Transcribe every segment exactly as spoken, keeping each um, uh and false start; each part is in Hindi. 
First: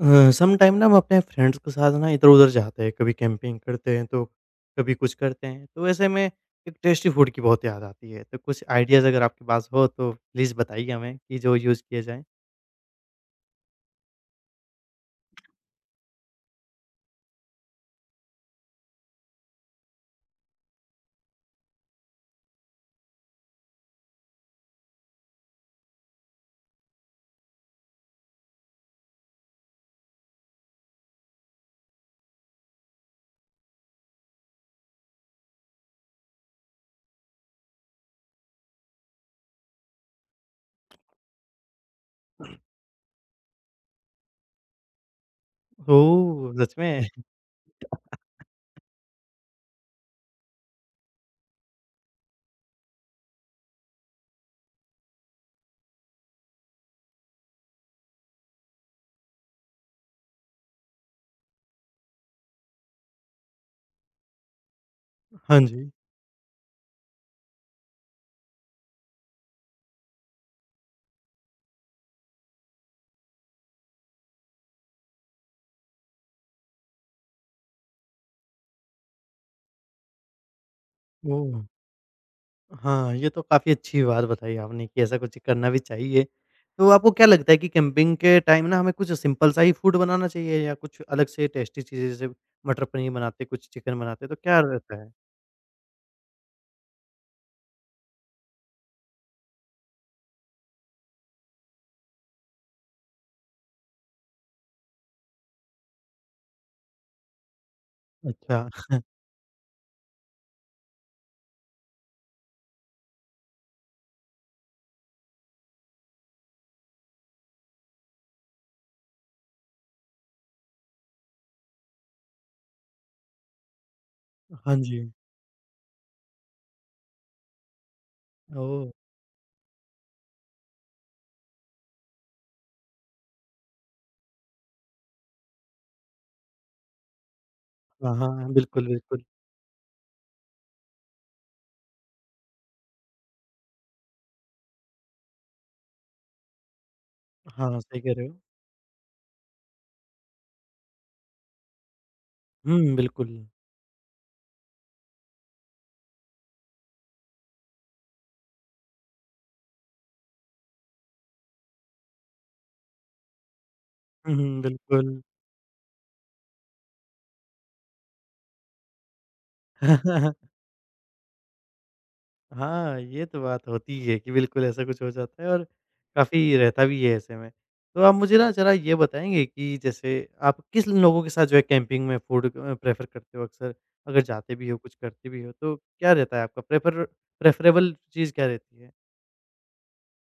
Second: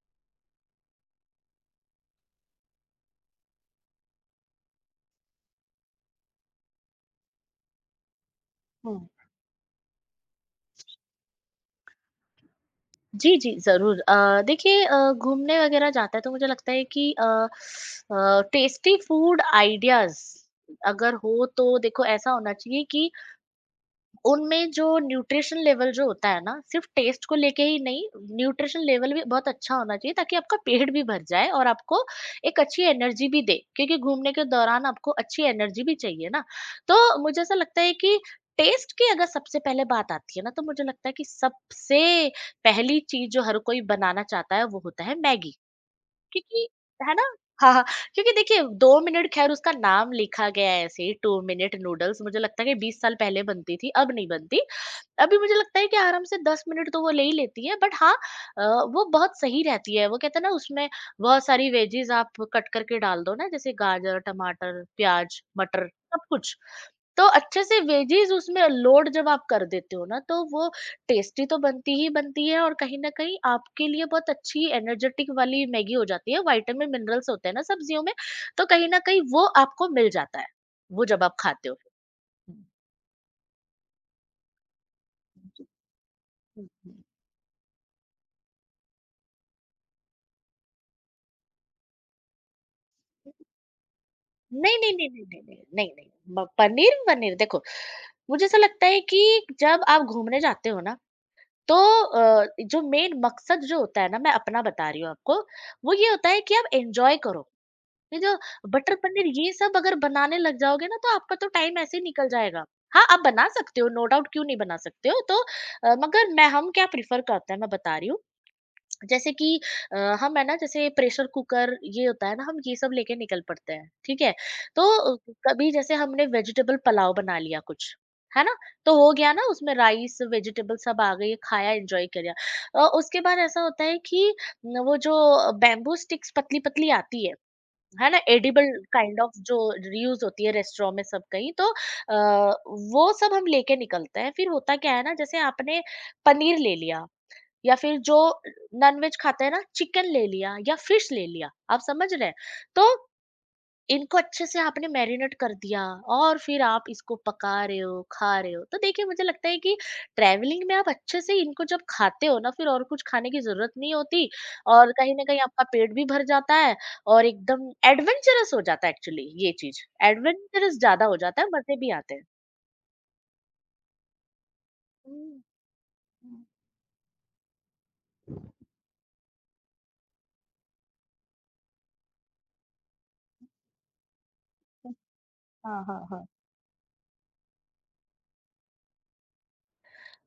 अ, सम टाइम ना हम अपने फ्रेंड्स के साथ ना इधर-उधर जाते हैं, कभी कैंपिंग करते हैं, तो कभी कुछ करते हैं। तो ऐसे में एक टेस्टी फूड की बहुत याद आती है, तो कुछ आइडियाज़ हुँ। अगर आपके पास हो तो प्लीज़ बताइए हमें कि जो यूज़ किए जाएँ? जी, जी, ज़रूर। अ, देखिए, अ, घूमने वगैरह जाता है तो मुझे लगता है कि अ अ, टेस्टी फूड आइडियाज़ अगर हो तो देखो ऐसा होना चाहिए कि उनमें जो न्यूट्रिशन लेवल जो होता है ना, सिर्फ़ टेस्ट को लेके ही नहीं, न्यूट्रिशन लेवल भी बहुत अच्छा होना चाहिए ताकि आपका पेट भी भर जाए और आपको एक अच्छी एनर्जी भी दे, क्योंकि घूमने के दौरान आपको अच्छी एनर्जी भी चाहिए ना। तो मुझे ऐसा लगता है कि टेस्ट की अगर सबसे पहले बात आती है ना, तो मुझे लगता है कि सबसे पहली चीज़ जो हर कोई बनाना चाहता है, वो होता है मैगी। ओह! क्योंकि सच में? है ना? हाँ, हाँ, क्योंकि देखिए दो मिनट, ख़ैर उसका नाम लिखा गया है ऐसे ही दो मिनट नूडल्स, मुझे लगता है कि बीस साल पहले बनती थी, अब नहीं बनती। अभी मुझे लगता है कि आराम से दस मिनट तो वो ले ही लेती है, बट हाँ, अ, वो बहुत सही रहती है। वो कहते हैं ना, उसमें बहुत सारी वेजीज़ आप कट करके डाल दो ना, जैसे गाजर, टमाटर, प्याज़, हाँ मटर जी। सब कुछ। तो अच्छे से वेजीज़ उसमें लोड जब आप कर देते हो ना, तो वो टेस्टी तो बनती ही बनती है, और कहीं न कहीं आपके लिए बहुत अच्छी एनर्जेटिक वाली मैगी हो जाती है। विटामिन, मिनरल्स होते हैं ना सब्जियों में, तो कहीं न कहीं वो आपको मिल जाता है, वो जब आप ओह! खाते हो। हुँ, हाँ, ये तो काफ़ी अच्छी बात बताई आपने कि ऐसा कुछ करना भी चाहिए। हुँ, तो हुँ, आपको क्या लगता है कि कैंपिंग के टाइम ना हमें कुछ सिंपल सा ही फूड बनाना चाहिए या कुछ अलग से टेस्टी चीज़ें जैसे मटर पनीर हुँ। बनाते, कुछ चिकन बनाते, तो क्या नहीं, नहीं, रहता नहीं, है? नहीं, नहीं, नहीं, नहीं, नहीं, म पनीर, पनीर देखो, मुझे ऐसा लगता है कि जब आप घूमने जाते हो ना, तो अ, जो मेन मकसद जो होता है ना, मैं अपना बता रही हूँ आपको, वो ये होता है कि आप एन्जॉय करो। ये जो अच्छा। बटर पनीर ये सब अगर बनाने लग जाओगे ना, तो आपका तो टाइम ऐसे ही निकल जाएगा। हाँ, आप बना सकते हो, नो डाउट, क्यों नहीं बना सकते हो। तो अ, मगर मैं हम क्या प्रिफर करते हैं मैं बता रही हूँ, जैसे कि अ, हम, है ना, जैसे प्रेशर कुकर ये होता है ना, हम ये सब लेके निकल पड़ते हैं, ठीक है। हाँ तो जी। अ, कभी जैसे हमने वेजिटेबल पुलाव बना लिया कुछ, है ना, ओह! तो हो गया ना, उसमें राइस, वेजिटेबल सब आ गई, खाया, एंजॉय कर लिया। अ, उसके बाद ऐसा होता है कि न, वो जो बैम्बू स्टिक्स पतली पतली आती है है हाँ, ना, हाँ, एडिबल बिल्कुल, काइंड बिल्कुल। ऑफ, जो यूज होती है रेस्टोरेंट में सब कहीं, तो आ, वो सब हम लेके निकलते हैं। फिर होता क्या है ना, जैसे आपने पनीर ले लिया या हाँ, फिर सही कह जो रहे हो। नॉनवेज खाते हैं ना, चिकन ले लिया या फिश ले लिया, आप समझ रहे हैं। तो हुँ, बिल्कुल। इनको अच्छे से आपने मैरिनेट कर दिया और फिर आप इसको पका रहे हो, खा रहे हो, तो देखिए, मुझे लगता है कि ट्रैवलिंग में आप अच्छे से इनको जब खाते हो ना, फिर और कुछ खाने की जरूरत नहीं होती। हुँ, हुँ, और कहीं बिल्कुल। ना कहीं आपका पेट भी भर जाता है और एकदम एडवेंचरस हो जाता है, एक्चुअली ये चीज एडवेंचरस ज्यादा हो जाता है, मजे भी आते हैं। हाँ, ये तो बात होती है कि बिल्कुल ऐसा कुछ हो हम्म। जाता है और हम्म, काफ़ी रहता भी है ऐसे में। तो आप मुझे ना ज़रा ये बताएँगे कि जैसे आप किस लोगों के साथ जो है कैंपिंग में फूड अ, प्रेफ़र करते हो अक्सर? अगर जाते भी हो, हम्म। कुछ करते भी हो तो हाँ, हाँ, क्या हाँ। रहता है आपका प्रेफ़र प्रेफ़रेबल चीज़ क्या रहती है?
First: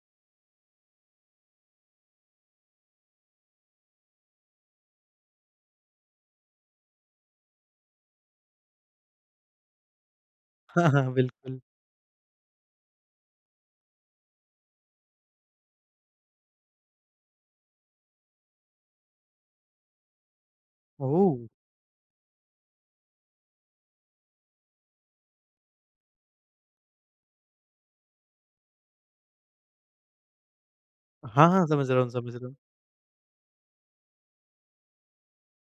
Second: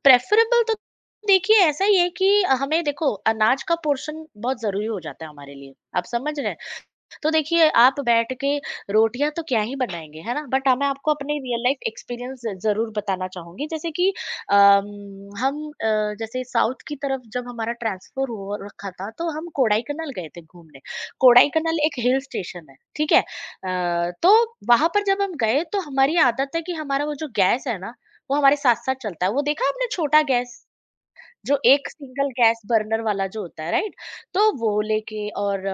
प्रेफरेबल तो देखिए ऐसा ही है कि हमें, देखो, अनाज का पोर्शन बहुत जरूरी हो जाता है हमारे लिए, आप समझ रहे हैं। तो देखिए, आप बैठ के रोटियां तो क्या ही बनाएंगे, है ना, बट हाँ, मैं हाँ, आपको हाँ, अपने बिल्कुल। रियल लाइफ एक्सपीरियंस जरूर बताना चाहूंगी, जैसे कि अम, हम, अ, जैसे साउथ की तरफ जब हमारा ट्रांसफर हो रखा था, तो हम कोडाईकनाल गए थे घूमने। ओह! कोडाईकनाल एक हिल स्टेशन है, ठीक है। अ, तो वहां पर जब हम गए, तो हमारी आदत है कि हमारा वो जो गैस है ना, वो हमारे साथ साथ चलता है। वो देखा आपने, छोटा गैस, हाँ, जो हाँ, एक समझ रहा हूँ, सिंगल समझ रहा हूँ। गैस बर्नर वाला जो होता है, राइट। तो वो लेके, और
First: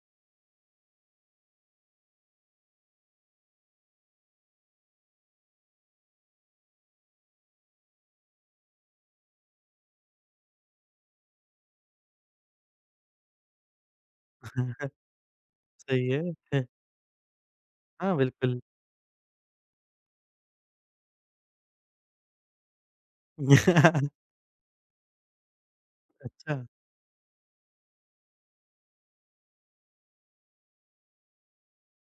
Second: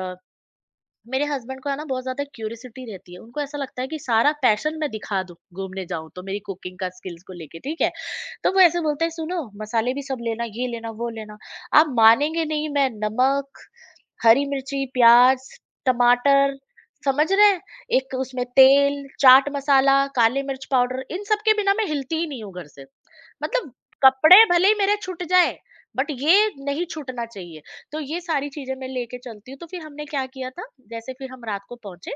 मेरे हस्बैंड को है ना बहुत ज्यादा क्यूरियोसिटी रहती है। उनको ऐसा लगता है कि सारा पैशन मैं दिखा दूं, घूमने जाऊं तो मेरी कुकिंग का स्किल्स को लेके, ठीक है। तो वो ऐसे बोलते हैं, सुनो मसाले भी सब लेना, ये लेना, वो लेना। आप मानेंगे नहीं, मैं नमक, हरी मिर्ची, प्याज़, सही टमाटर, है। समझ रहे हैं? एक हाँ, उसमें बिल्कुल। तेल, चाट मसाला, काली मिर्च पाउडर, इन सब के बिना मैं हिलती ही नहीं हूँ घर से। मतलब कपड़े भले ही मेरे छूट जाएँ, बट ये अच्छा। नहीं छूटना चाहिए। तो ये सारी चीज़ें मैं लेके चलती हूँ। तो फिर हमने क्या किया था, जैसे फिर हम रात को पहुँचे,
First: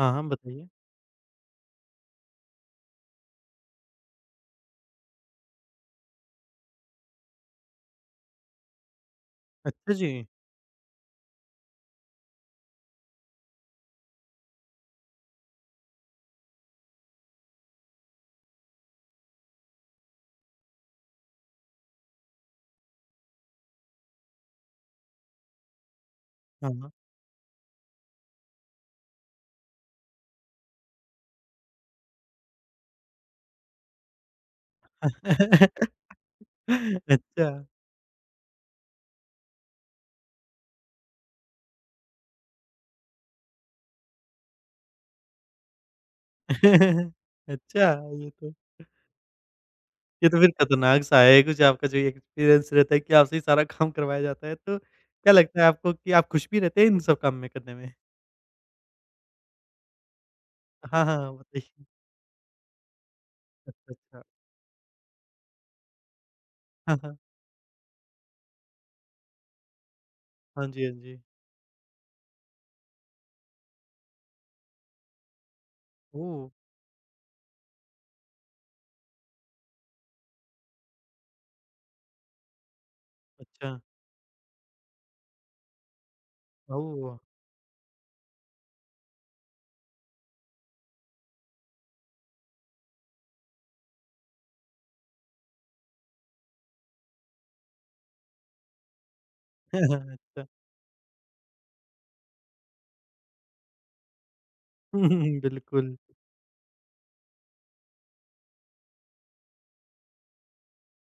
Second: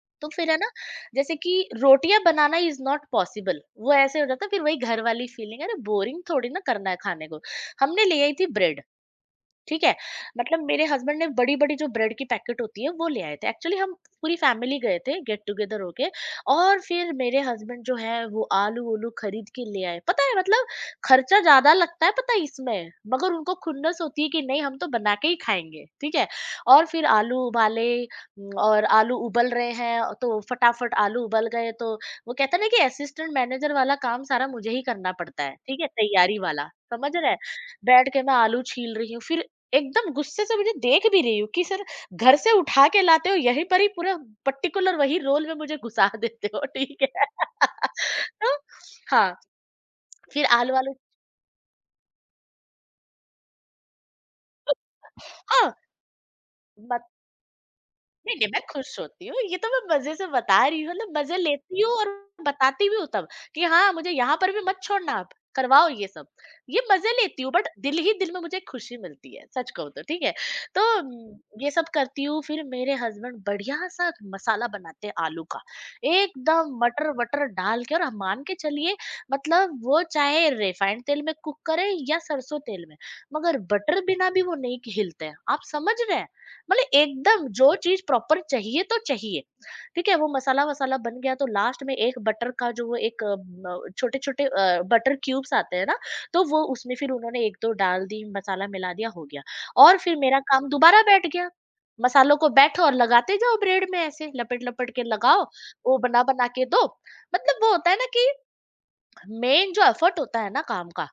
हाँ, हाँ, तो फिर है ना, बताइए। जैसे कि रोटियाँ बनाना इज़ नॉट पॉसिबल, वो ऐसे हो जाता है फिर वही घर वाली फ़ीलिंग, अरे बोरिंग थोड़ी ना करना है खाने को। हमने ले आई थी ब्रेड। ठीक अच्छा है? जी। मतलब मेरे हस्बैंड ने बड़ी-बड़ी जो ब्रेड की पैकेट होती है, वो ले आए थे। एक्चुअली हम पूरी फैमिली गए थे गेट टुगेदर होके, और फिर मेरे हस्बैंड जो है, वो आलू-वूलू खरीद के ले आए। पता है, मतलब खर्चा ज़्यादा लगता है, पता है इसमें, मगर उनको खुन्नस होती है कि नहीं, हम तो बना के ही खाएँगे, ठीक है? हाँ, और हाँ। फिर आलू उबाले, उम, और आलू उबल रहे हैं, तो फटाफट आलू उबल गए। तो वो कहते हैं ना कि असिस्टेंट मैनेजर वाला काम सारा मुझे ही करना पड़ता है, ठीक है? तैयारी वाला, समझ रहे हैं? अच्छा। बैठ के मैं आलू छील रही हूँ, फिर एकदम गुस्से से मुझे देख भी रही हूँ कि सर, घर से उठा के लाते हो, यहीं पर ही पूरा पर्टिकुलर वही रोल में मुझे घुसा देते हो, ठीक है। अच्छा, ये तो तो हाँ, ये तो फिर फिर आलू आलू, खतरनाक सा है कुछ आपका जो ये एक्सपीरियंस रहता है कि आपसे ही सारा काम करवाया जाता है, तो क्या लगता है हाँ, आपको कि आप खुश भी रहते हैं इन सब काम में करने में? नहीं, नहीं, मैं खुश होती हूँ, ये तो मैं मज़े से बता रही हूँ, हाँ, मतलब हाँ, मज़े लेती बताइए। हूँ और बताती भी हूँ तब, कि अच्छा, हाँ, मुझे अच्छा। यहाँ पर भी मत छोड़ना आप, करवाओ ये सब। ये हाँ, मज़े हाँ। लेती हूँ, बट दिल ही दिल में मुझे एक खुशी मिलती है, सच कहूँ तो, ठीक है? हाँ तो जी, हाँ उम, जी। ये सब करती हूँ, फिर मेरे हस्बैंड बढ़िया-सा मसाला बनाते हैं आलू का, ओह! एकदम मटर-वटर डाल के, और आप मान के चलिए, मतलब वो चाहे रिफाइंड तेल में कुक करें या सरसों तेल में, मगर अच्छा। बटर बिना भी वो नहीं हिलते हैं। आप समझ रहे हैं? मतलब ओह! एकदम जो चीज प्रॉपर चाहिए तो चाहिए, ठीक है। वो मसाला वसाला बन गया, तो लास्ट में एक बटर का जो, वो एक छोटे छोटे बटर क्यूब्स आते हैं ना, तो वो उसमें फिर उन्होंने एक दो डाल दी, मसाला मिला दिया, हो गया। और फिर मेरा अच्छा। काम दोबारा बैठ गया, मसालों को बैठो और लगाते जाओ ब्रेड में, ऐसे लपेट लपेट के लगाओ, बिल्कुल। वो बना बना के दो। मतलब वो होता है ना कि मेन जो एफर्ट होता है ना काम का,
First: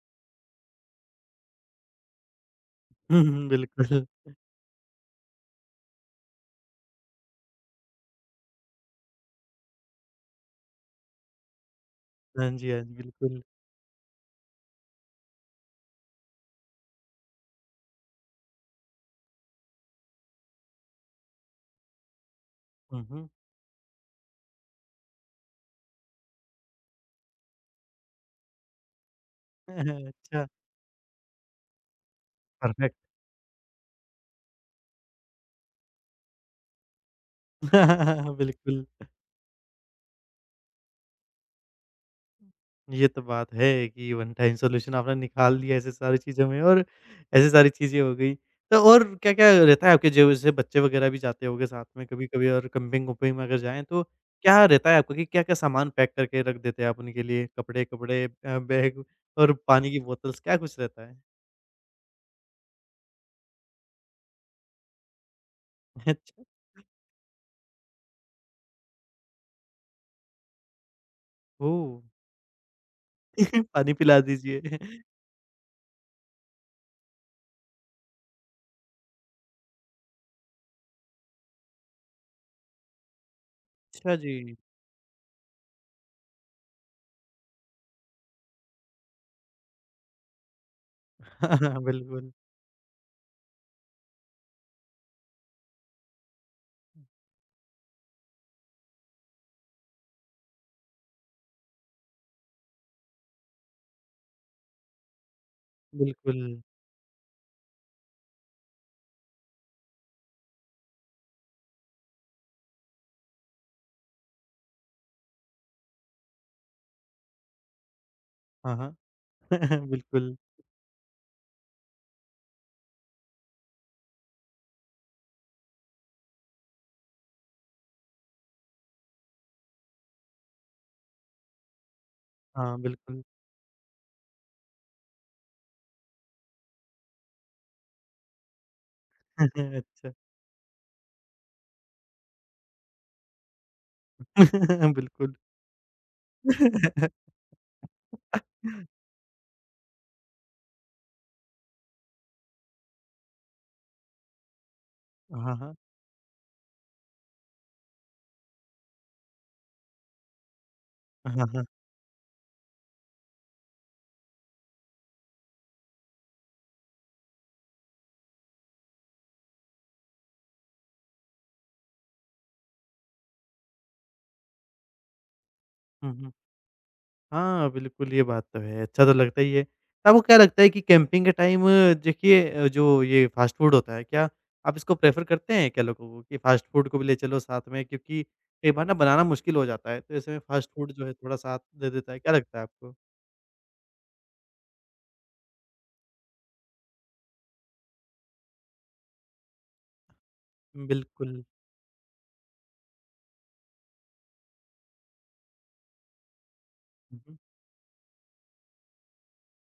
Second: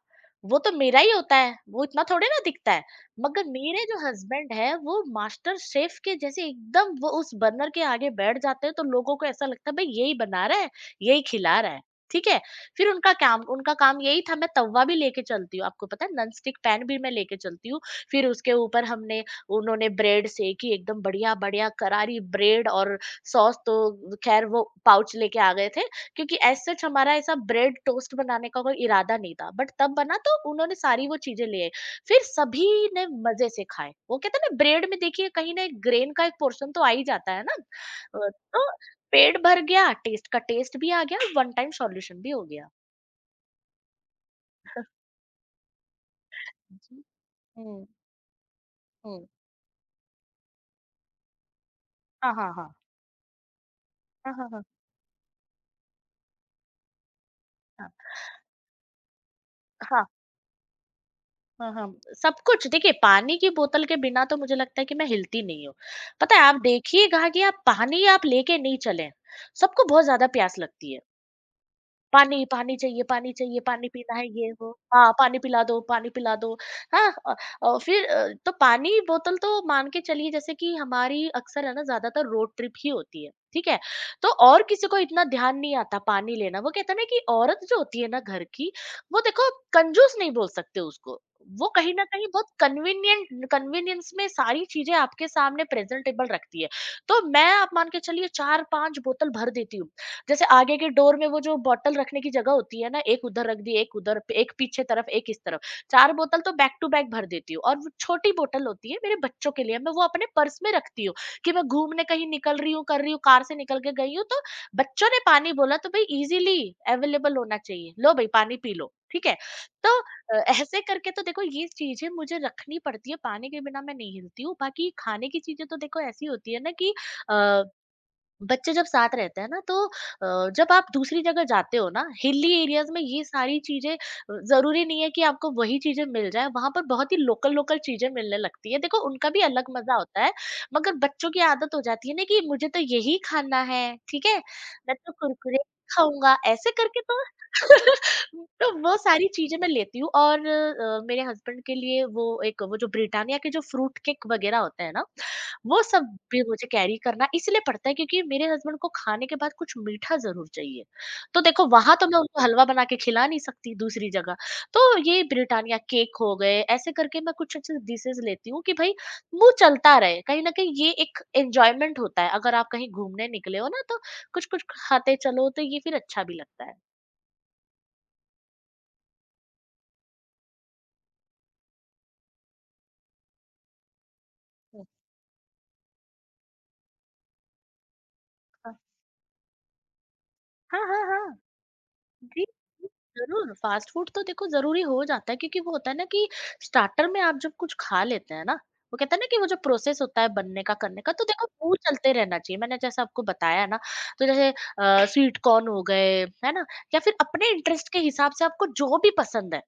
वो तो मेरा ही होता है, वो इतना थोड़े ना दिखता है। हुँ, मगर हुँ, मेरे जो बिल्कुल। हस्बैंड है, वो मास्टर शेफ के जैसे एकदम वो उस बर्नर के आगे बैठ जाते हैं, तो लोगों को ऐसा लगता है भाई यही बना रहा है, यही खिला रहा है, ठीक है। हाँ जी, हाँ फिर जी, उनका काम बिल्कुल। उनका काम यही था। मैं तवा भी लेके चलती हूँ, आपको पता है, नॉन स्टिक पैन भी मैं लेके चलती हूँ। फिर उसके ऊपर हमने, उन्होंने ब्रेड सेकी, एकदम बढ़िया बढ़िया करारी ब्रेड। और हुँ, हुँ। सॉस तो खैर वो पाउच लेके आ गए थे, क्योंकि एज सच हमारा ऐसा ब्रेड टोस्ट बनाने का कोई इरादा नहीं था, बट तब बना, तो अच्छा, उन्होंने सारी वो चीजें ले आई। फिर सभी परफेक्ट। ने मजे से खाए। वो कहते हैं ना ब्रेड में, देखिए, कहीं ना एक ग्रेन का एक पोर्शन तो आ ही जाता है ना। अ, तो बिल्कुल। पेट भर गया, टेस्ट का टेस्ट भी आ गया, वन टाइम सॉल्यूशन भी हो गया। ये तो बात है कि वन टाइम सॉल्यूशन आपने निकाल दिया ऐसे सारी चीज़ों में और जी। ऐसी सारी हम्म। चीज़ें हो गई। तो और हम्म। क्या-क्या रहता है आपके जो जैसे बच्चे वगैरह भी जाते होंगे साथ में हाँ कभी-कभी हाँ, और हाँ, कैम्पिंग-वम्पिंग में अगर जाएँ तो हाँ। हाँ, हाँ, क्या रहता है आपका कि क्या-क्या सामान पैक करके रख देते हैं आप उनके लिए? कपड़े-कपड़े अ, बैग और पानी की हाँ। बोतल्स क्या कुछ रहता है? हाँ, हाँ, सब कुछ। देखिए, पानी की बोतल के बिना तो मुझे लगता है कि मैं हिलती नहीं हूँ। पता है, अच्छा, आप देखिएगा कि आप पानी आप लेके नहीं चलें, सबको बहुत ज़्यादा प्यास लगती है। ओह! पानी, पानी चाहिए, पानी चाहिए, पानी पानी पीना पिला है, ये वो। दीजिए। हाँ, पानी पिला दो, पानी पिला दो। हाँ, अ अ, फिर अ, तो पानी बोतल तो मान के चलिए जैसे कि हमारी अक्सर है ना ज़्यादातर रोड ट्रिप ही होती है, ठीक है? अच्छा तो जी। और किसी को इतना ध्यान नहीं आता पानी लेना। वो कहते हैं ना कि औरत जो होती है ना घर की, वो देखो कंजूस नहीं बोल सकते उसको। हाँ, वो हाँ, कहीं न कहीं बिल्कुल, बहुत कन्वीनिएंट कन्वीनियंस में सारी चीज़ें आपके सामने प्रेज़ेंटेबल रखती है। तो मैं आप मान के चलिए चार पाँच बोतल भर देती हूँ। जैसे आगे के डोर में वो जो बॉटल रखने की जगह होती है ना, एक उधर रख दी, एक उधर, एक पीछे तरफ, एक इस तरफ। चार बिल्कुल। बोतल तो बैक टू बैक भर देती हूँ, और वो छोटी बोतल होती है मेरे बच्चों के लिए, मैं वो अपने पर्स में रखती हूँ कि मैं घूमने कहीं निकल रही हूँ, कर रही हूँ, कार से निकल के गई हूँ, तो बच्चों ने पानी बोला तो भाई ईज़िली अवेलेबल होना चाहिए। लो भई पानी पी हाँ, लो, हाँ। ठीक है? तो अ, बिल्कुल। ऐसे करके तो देखो ये चीज़ें मुझे रखनी पड़ती है, पानी के बिना मैं नहीं हिलती हूँ। बाकी खाने की चीज़ें तो देखो ऐसी होती है ना कि अ बच्चे जब साथ रहते हैं ना, तो अ, जब आप दूसरी जगह जाते हो ना हिली हाँ, एरियाज में ये बिल्कुल। सारी चीजें अ, जरूरी नहीं है कि आपको वही चीजें मिल जाए वहां पर। बहुत ही लोकल लोकल चीजें मिलने लगती है, देखो उनका भी अलग मजा अच्छा। होता है। मगर बच्चों की आदत हो जाती है ना कि मुझे तो यही खाना है, ठीक है, मैं तो बिल्कुल। कुरकुरे खाऊंगा ऐसे करके तो। तो वो सारी चीजें मैं लेती हूँ, और अ, मेरे हस्बैंड के लिए वो एक, वो जो ब्रिटानिया के जो फ्रूट केक वगैरह होते हैं ना, हाँ, हाँ। वो सब भी मुझे कैरी करना इसलिए पड़ता है क्योंकि मेरे हस्बैंड को खाने के बाद कुछ मीठा ज़रूर चाहिए। तो हाँ, देखो हाँ। वहाँ तो मैं उनको हलवा बना के खिला नहीं सकती दूसरी जगह। तो ये ब्रिटानिया केक हो गए, ऐसे करके मैं कुछ अच्छे डिशेज़ लेती हूँ कि भाई मुँह चलता रहे। कहीं न कहीं ये एक एन्जॉयमेंट होता है। अगर आप कहीं घूमने निकले हो ना, तो कुछ-कुछ खाते चलो तो ये फिर हुँ, अच्छा हुँ। भी लगता है। हाँ, बिल्कुल ये बात तो है, अच्छा तो लगता ही है। आपको क्या लगता है कि कैंपिंग के टाइम अ, देखिए अ, जो ये फ़ास्ट फ़ूड होता है, क्या आप हुँ, इसको प्रेफ़र करते हैं क्या लोगों को कि फ़ास्ट फ़ूड को भी ले चलो साथ में? क्योंकि कई हाँ। बार ना बनाना मुश्किल हो जाता है, तो ऐसे में फ़ास्ट हाँ, फ़ूड हाँ, जो है हाँ। थोड़ा साथ दे देता है, क्या जी, लगता है जी, आपको? ज़रूर। फ़ास्ट फ़ूड तो देखो ज़रूरी हो जाता है क्योंकि वो होता है ना कि स्टार्टर में आप जब कुछ खा लेते हैं ना, वो कहते हैं ना कि वो जो प्रोसेस होता है बनने का, करने का, तो बिल्कुल। देखो वो चलते रहना चाहिए। मैंने जैसा आपको बताया ना, तो जैसे अ, स्वीट कॉर्न हो गए, है ना? या फिर हुँ, हुँ। अपने इंटरेस्ट के हिसाब से आपको जो भी पसंद है,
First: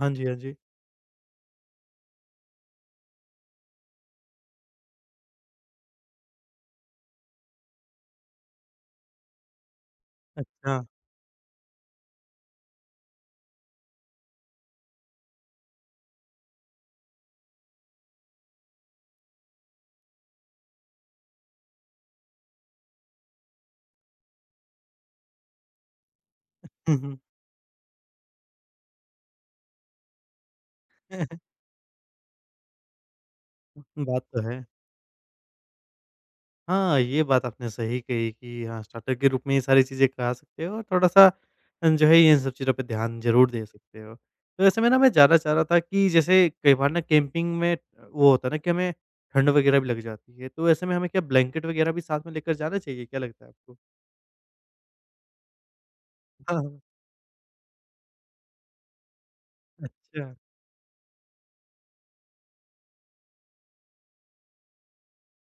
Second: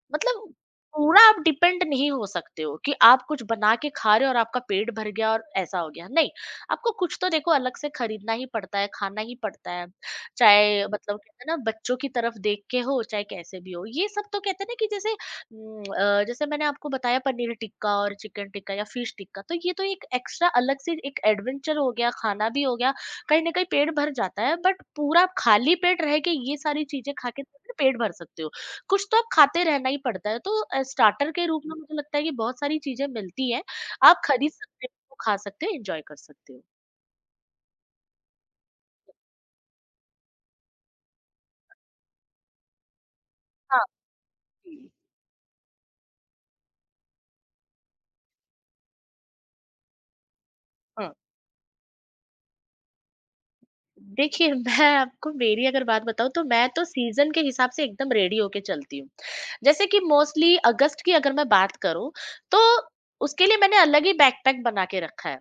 हाँ जी, हाँ मतलब जी। पूरा आप डिपेंड नहीं हो सकते हो कि आप कुछ बना के खा रहे हो और आपका पेट भर गया और ऐसा हो गया, नहीं। आपको कुछ तो देखो अलग से खरीदना ही पड़ता है, खाना ही पड़ता है। अच्छा। चाहे मतलब कहते हैं ना बच्चों की तरफ देख के हो, चाहे कैसे भी हो, ये सब तो कहते हैं ना कि जैसे हम्म, अ, जैसे मैंने आपको बताया, पनीर टिक्का और चिकन टिक्का या फिश टिक्का, तो ये तो एक एक्स्ट्रा अलग से एक एडवेंचर हो गया, खाना भी हो गया। कहीं ना कहीं पेट भर जाता है, बट पूरा आप खाली पेट रह के ये सारी हुँ, चीजें हुँ। खा के पेट भर सकते हो? कुछ तो आप खाते रहना ही पड़ता है। तो अ, स्टार्टर के रूप में हुँ। मुझे लगता है कि बहुत सारी चीज़ें मिलती हैं। आप बात तो खरीद है। सकते हो, खा सकते हो, एन्जॉय कर सकते हो। हाँ, ये बात आपने सही कही कि हाँ, स्टार्टर के रूप में ये सारी चीज़ें खा सकते हो और थोड़ा-सा अ, जो है इन सब चीज़ों पे ध्यान ज़रूर दे हाँ, सकते हो। तो ऐसे में जी। ना मैं जानना चाह रहा था कि जैसे कई बार ना कैंपिंग में वो होता है ना कि हमें ठंड वगैरह भी लग जाती है, तो ऐसे में हमें हाँ। क्या ब्लैंकेट वगैरह भी साथ में लेकर जाना चाहिए? क्या लगता है आपको? देखिए, मैं आपको मेरी अगर बात बताऊँ तो हाँ, मैं हाँ। तो सीज़न के हिसाब से एकदम रेडी होके चलती हूँ। जैसे कि अच्छा, मोस्टली अगस्त की अगर मैं बात करूँ, तो उसके लिए मैंने अलग ही बैकपैक बना के रखा है।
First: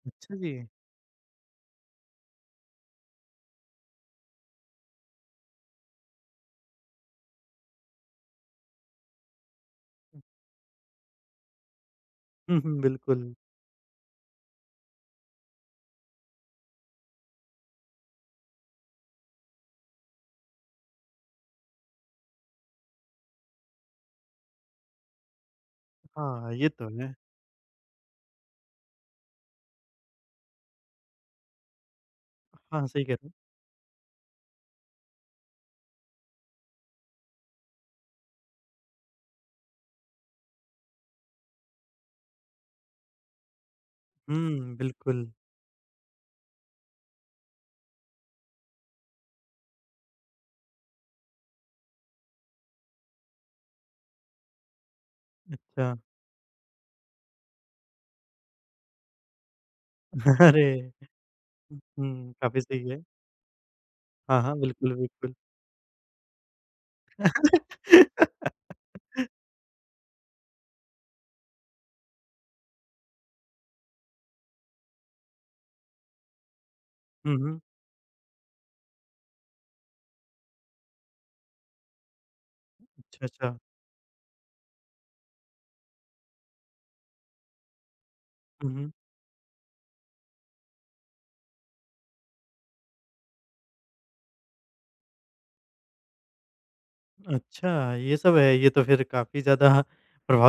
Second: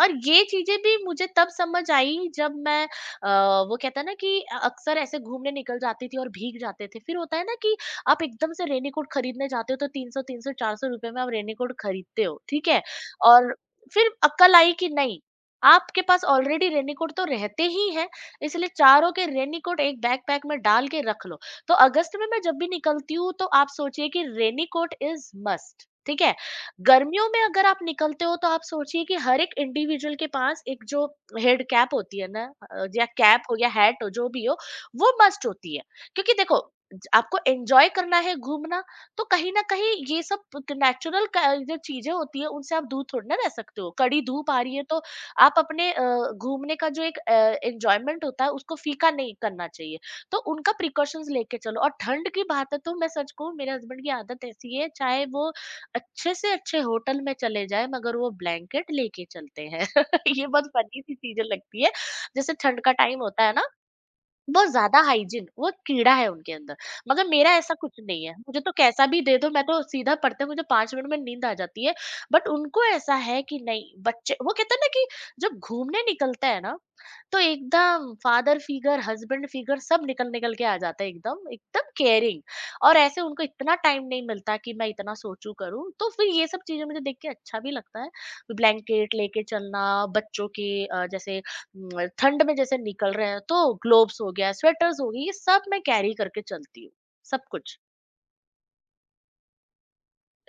और अच्छा ये जी। चीज़ें भी मुझे तब समझ आई जब मैं अ, वो कहते हैं ना कि अ, अक्सर ऐसे घूमने निकल जाती थी और भीग जाते थे। फिर होता है ना कि आप एकदम से रेनकोट खरीदने जाते हो तो तीन सौ, तीन सौ, चार सौ रुपए में आप रेनकोट खरीदते हो, हुँ, ठीक हुँ, है? बिल्कुल। और फिर अक्कल आई कि नहीं, आपके पास ऑलरेडी रेनीकोट तो रहते ही हैं, इसलिए चारों के रेनीकोट एक बैकपैक में डाल के रख लो। तो अगस्त में मैं जब भी निकलती हूँ तो आप सोचिए कि रेनीकोट इज़ मस्ट, ठीक है? हाँ, ये तो है। गर्मियों में अगर आप निकलते हो तो आप सोचिए कि हर एक इंडिविजुअल के पास एक जो हेड कैप होती है ना, अ, हाँ, या सही कह रहे हो। कैप हो या हैट हो, जो भी हो, वो मस्ट होती है। क्योंकि देखो, ज आपको एन्जॉय करना है घूमना, तो कहीं न कहीं ये सब क नेचुरल, क जो चीज़ें होती हैं उनसे आप दूर थोड़ी ना रह सकते हो। कड़ी धूप आ रही हुँ, है तो बिल्कुल। आप अपने अ, घूमने का जो एक अ, एन्जॉयमेंट होता है उसको फीका नहीं करना चाहिए। तो उनका प्रिकॉशंस लेके चलो, और ठंड की बात है तो मैं सच कहूँ, मेरे हस्बैंड की आदत ऐसी है चाहे वो अच्छा, अच्छे से अच्छे होटल में चले जाए, मगर वो ब्लैंकेट लेके चलते हैं। ये बहुत अरे! फनी सी चीजें लगती है, हुँ, जैसे काफ़ी ठंड सही का है। टाइम होता है ना, हाँ, हाँ, बहुत बिल्कुल, ज़्यादा बिल्कुल। हाइजीन वो कीड़ा है उनके अंदर, मगर मेरा ऐसा कुछ नहीं है। मुझे तो कैसा भी दे दो, मैं तो सीधा पढ़ते मुझे पाँच मिनट में नींद आ जाती है, बट उनको ऐसा है कि नहीं बच्चे, वो कहते हैं ना कि जब घूमने निकलते हैं ना, हुँ, तो हुँ। एकदम फादर फिगर, हस्बैंड फिगर सब निकल-निकल के आ जाता है, एकदम, एकदम केयरिंग। और ऐसे अच्छा, उनको अच्छा। इतना टाइम नहीं मिलता कि मैं इतना सोचूँ, करूँ, तो फिर ये सब चीज़ें मुझे देख के अच्छा भी लगता है। हुँ, हुँ। ब्लैंकेट लेके चलना, बच्चों के अ, जैसे म, ठंड में जैसे निकल रहे हैं, तो ग्लोब्स हो गया, स्वेटर्स हो गई, ये सब मैं कैरी करके चलती हूँ, सब कुछ। अच्छा, ये सब है। ये तो फिर काफ़ी ज़्यादा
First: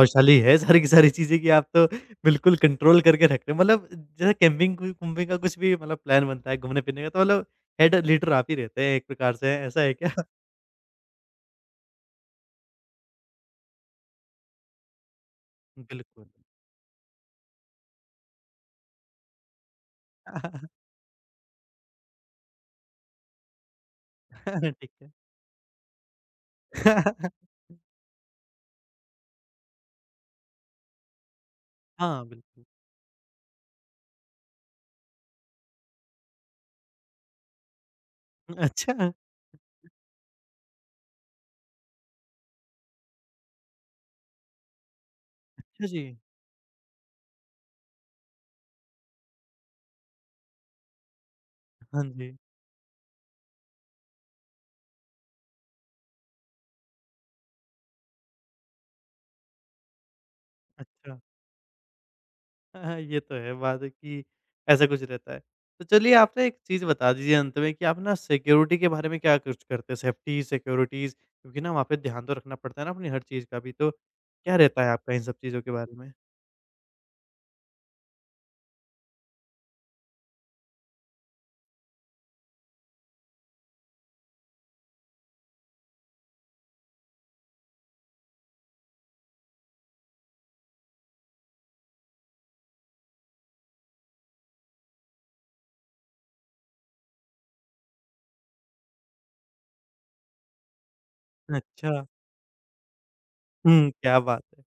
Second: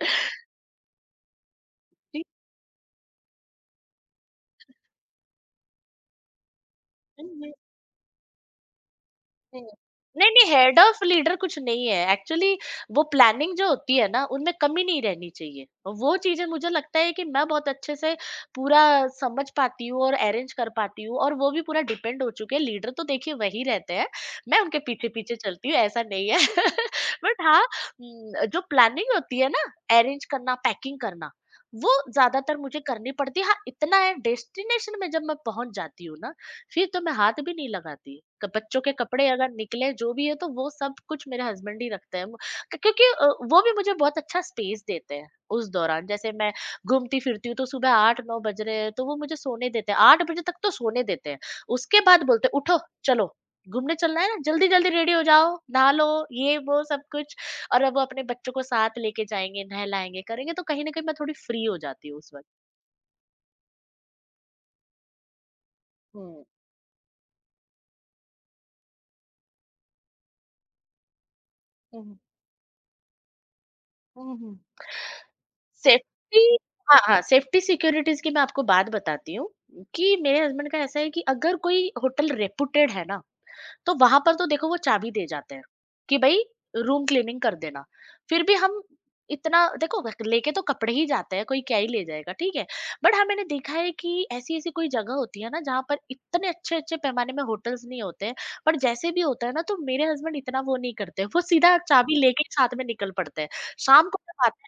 है सारी की सारी चीज़ें कि आप तो ठीक बिल्कुल कंट्रोल करके रख रहे हो। मतलब जैसे कैम्पिंग कु कुम्पिंग का कुछ भी मतलब प्लान बनता है घूमने-फिरने का तो मतलब है, हेड लीडर आप ही रहते हैं एक प्रकार से, नहीं, ऐसा है क्या? नहीं, नहीं, हेड ऑफ लीडर कुछ नहीं है। एक्चुअली, वो प्लानिंग जो होती है ना, उनमें कमी नहीं रहनी चाहिए। और वो बिल्कुल। चीज़ें मुझे लगता है कि मैं बहुत अच्छे से पूरा समझ पाती हूँ और अरेंज कर पाती हूँ, और वो भी पूरा डिपेंड हो चुके हैं। लीडर तो देखिए वही रहते हैं, मैं उनके ठीक है। पीछे-पीछे चलती हूँ ऐसा नहीं है। बट हाँ, उम, जो प्लानिंग होती है ना, अरेंज करना, पैकिंग करना, वो हाँ, ज़्यादातर बिल्कुल। मुझे करनी पड़ती है। हाँ, इतना है, डेस्टिनेशन में जब मैं पहुँच जाती हूँ ना, फिर तो मैं हाथ भी नहीं लगाती। क- बच्चों के अच्छा, कपड़े अगर निकले जो भी है, तो वो सब कुछ मेरे हस्बैंड ही रखते हैं, वो- क्यो- क्योंकि अ, वो भी मुझे बहुत अच्छा स्पेस देते हैं उस अच्छा जी। दौरान। जैसे मैं घूमती फिरती हूँ, तो सुबह आठ नौ बज रहे हैं, तो वो मुझे सोने देते हैं, आठ बजे तक तो सोने देते हैं। उसके हाँ बाद जी। बोलते हैं, उठो, चलो, घूमने चलना है ना, जल्दी जल्दी रेडी हो जाओ, नहा लो, ये वो सब कुछ। और अब वो अपने बच्चों को साथ लेके जाएंगे, नहलाएंगे, करेंगे, तो कहीं ना कहीं मैं अच्छा। थोड़ी फ्री हो जाती हूँ उस वक्त। हाँ, ये तो है बात है कि ऐसा कुछ रहता है। तो चलिए आप हम्म। ना एक चीज़ बता दीजिए अंत में कि आप ना सिक्योरिटी के बारे में क्या कुछ करते हैं? सेफ्टी, सिक्योरिटीज़ क्योंकि ना वहाँ पे हम्म। ध्यान तो रखना पड़ता है ना अपनी हर चीज़ का भी, तो हम्म, क्या हम्म। रहता है आपका इन सब चीज़ों के बारे में? सेफ्टी? हाँ, हाँ, सेफ्टी सिक्योरिटीज़ की मैं आपको बात बताती हूँ कि मेरे हस्बैंड का ऐसा है कि अगर कोई होटल रेपुटेड है ना, तो वहाँ पर तो देखो वो चाबी दे जाते हैं कि भई रूम क्लीनिंग कर देना। फिर भी हम इतना देखो लेके तो कपड़े ही जाते हैं, कोई क्या ही ले जाएगा, ठीक है? बट हाँ, मैंने देखा है कि ऐसी-ऐसी कोई जगह होती है ना, जहाँ पर इतने अच्छे-अच्छे पैमाने में होटल्स नहीं होते हैं, पर जैसे भी होता है ना, तो मेरे हस्बैंड इतना वो नहीं करते, वो सीधा अच्छा। चाबी लेके ही साथ में निकल पड़ते हैं। हुँ, शाम क्या को बात जब, है!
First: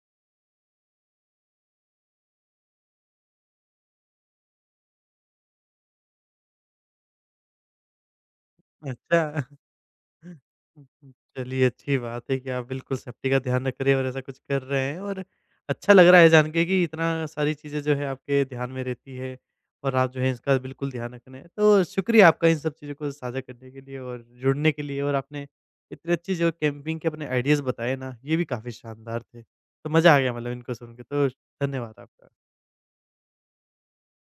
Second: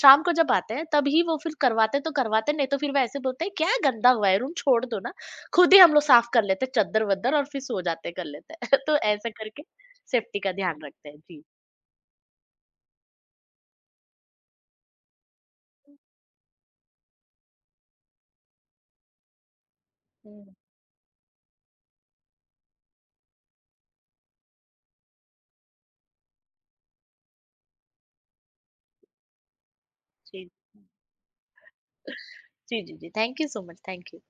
शाम को जब आते हैं तब ही, वो फिर करवाते, तो करवाते नहीं, तो फिर वो ऐसे बोलते हैं क्या गंदा हुआ है, रूम छोड़ दो ना, खुद ही हम लोग साफ कर लेते हैं, चद्दर वद्दर, और फिर सो जाते, कर लेते हैं। तो अच्छा। ऐसा करके हम्म, सेफ्टी का ध्यान रखते हैं जी। चलिए अच्छी बात है कि आप बिल्कुल सेफ्टी का ध्यान रख रहे हैं और ऐसा कुछ कर रहे हैं और अच्छा लग रहा है जान के कि इतना सारी चीज़ें जो है आपके ध्यान में रहती है और आप जो है हम्म, इसका बिल्कुल ध्यान रख रहे हैं। तो शुक्रिया आपका इन सब चीज़ों को साझा करने के लिए और जुड़ने के लिए और आपने इतनी अच्छी जो कैंपिंग के अपने आइडियाज़ बताए ना ये भी काफ़ी शानदार थे। तो मज़ा आ गया जी, मतलब इनको सुन के तो धन्यवाद आपका। जी, जी, जी, thank you so much, thank you.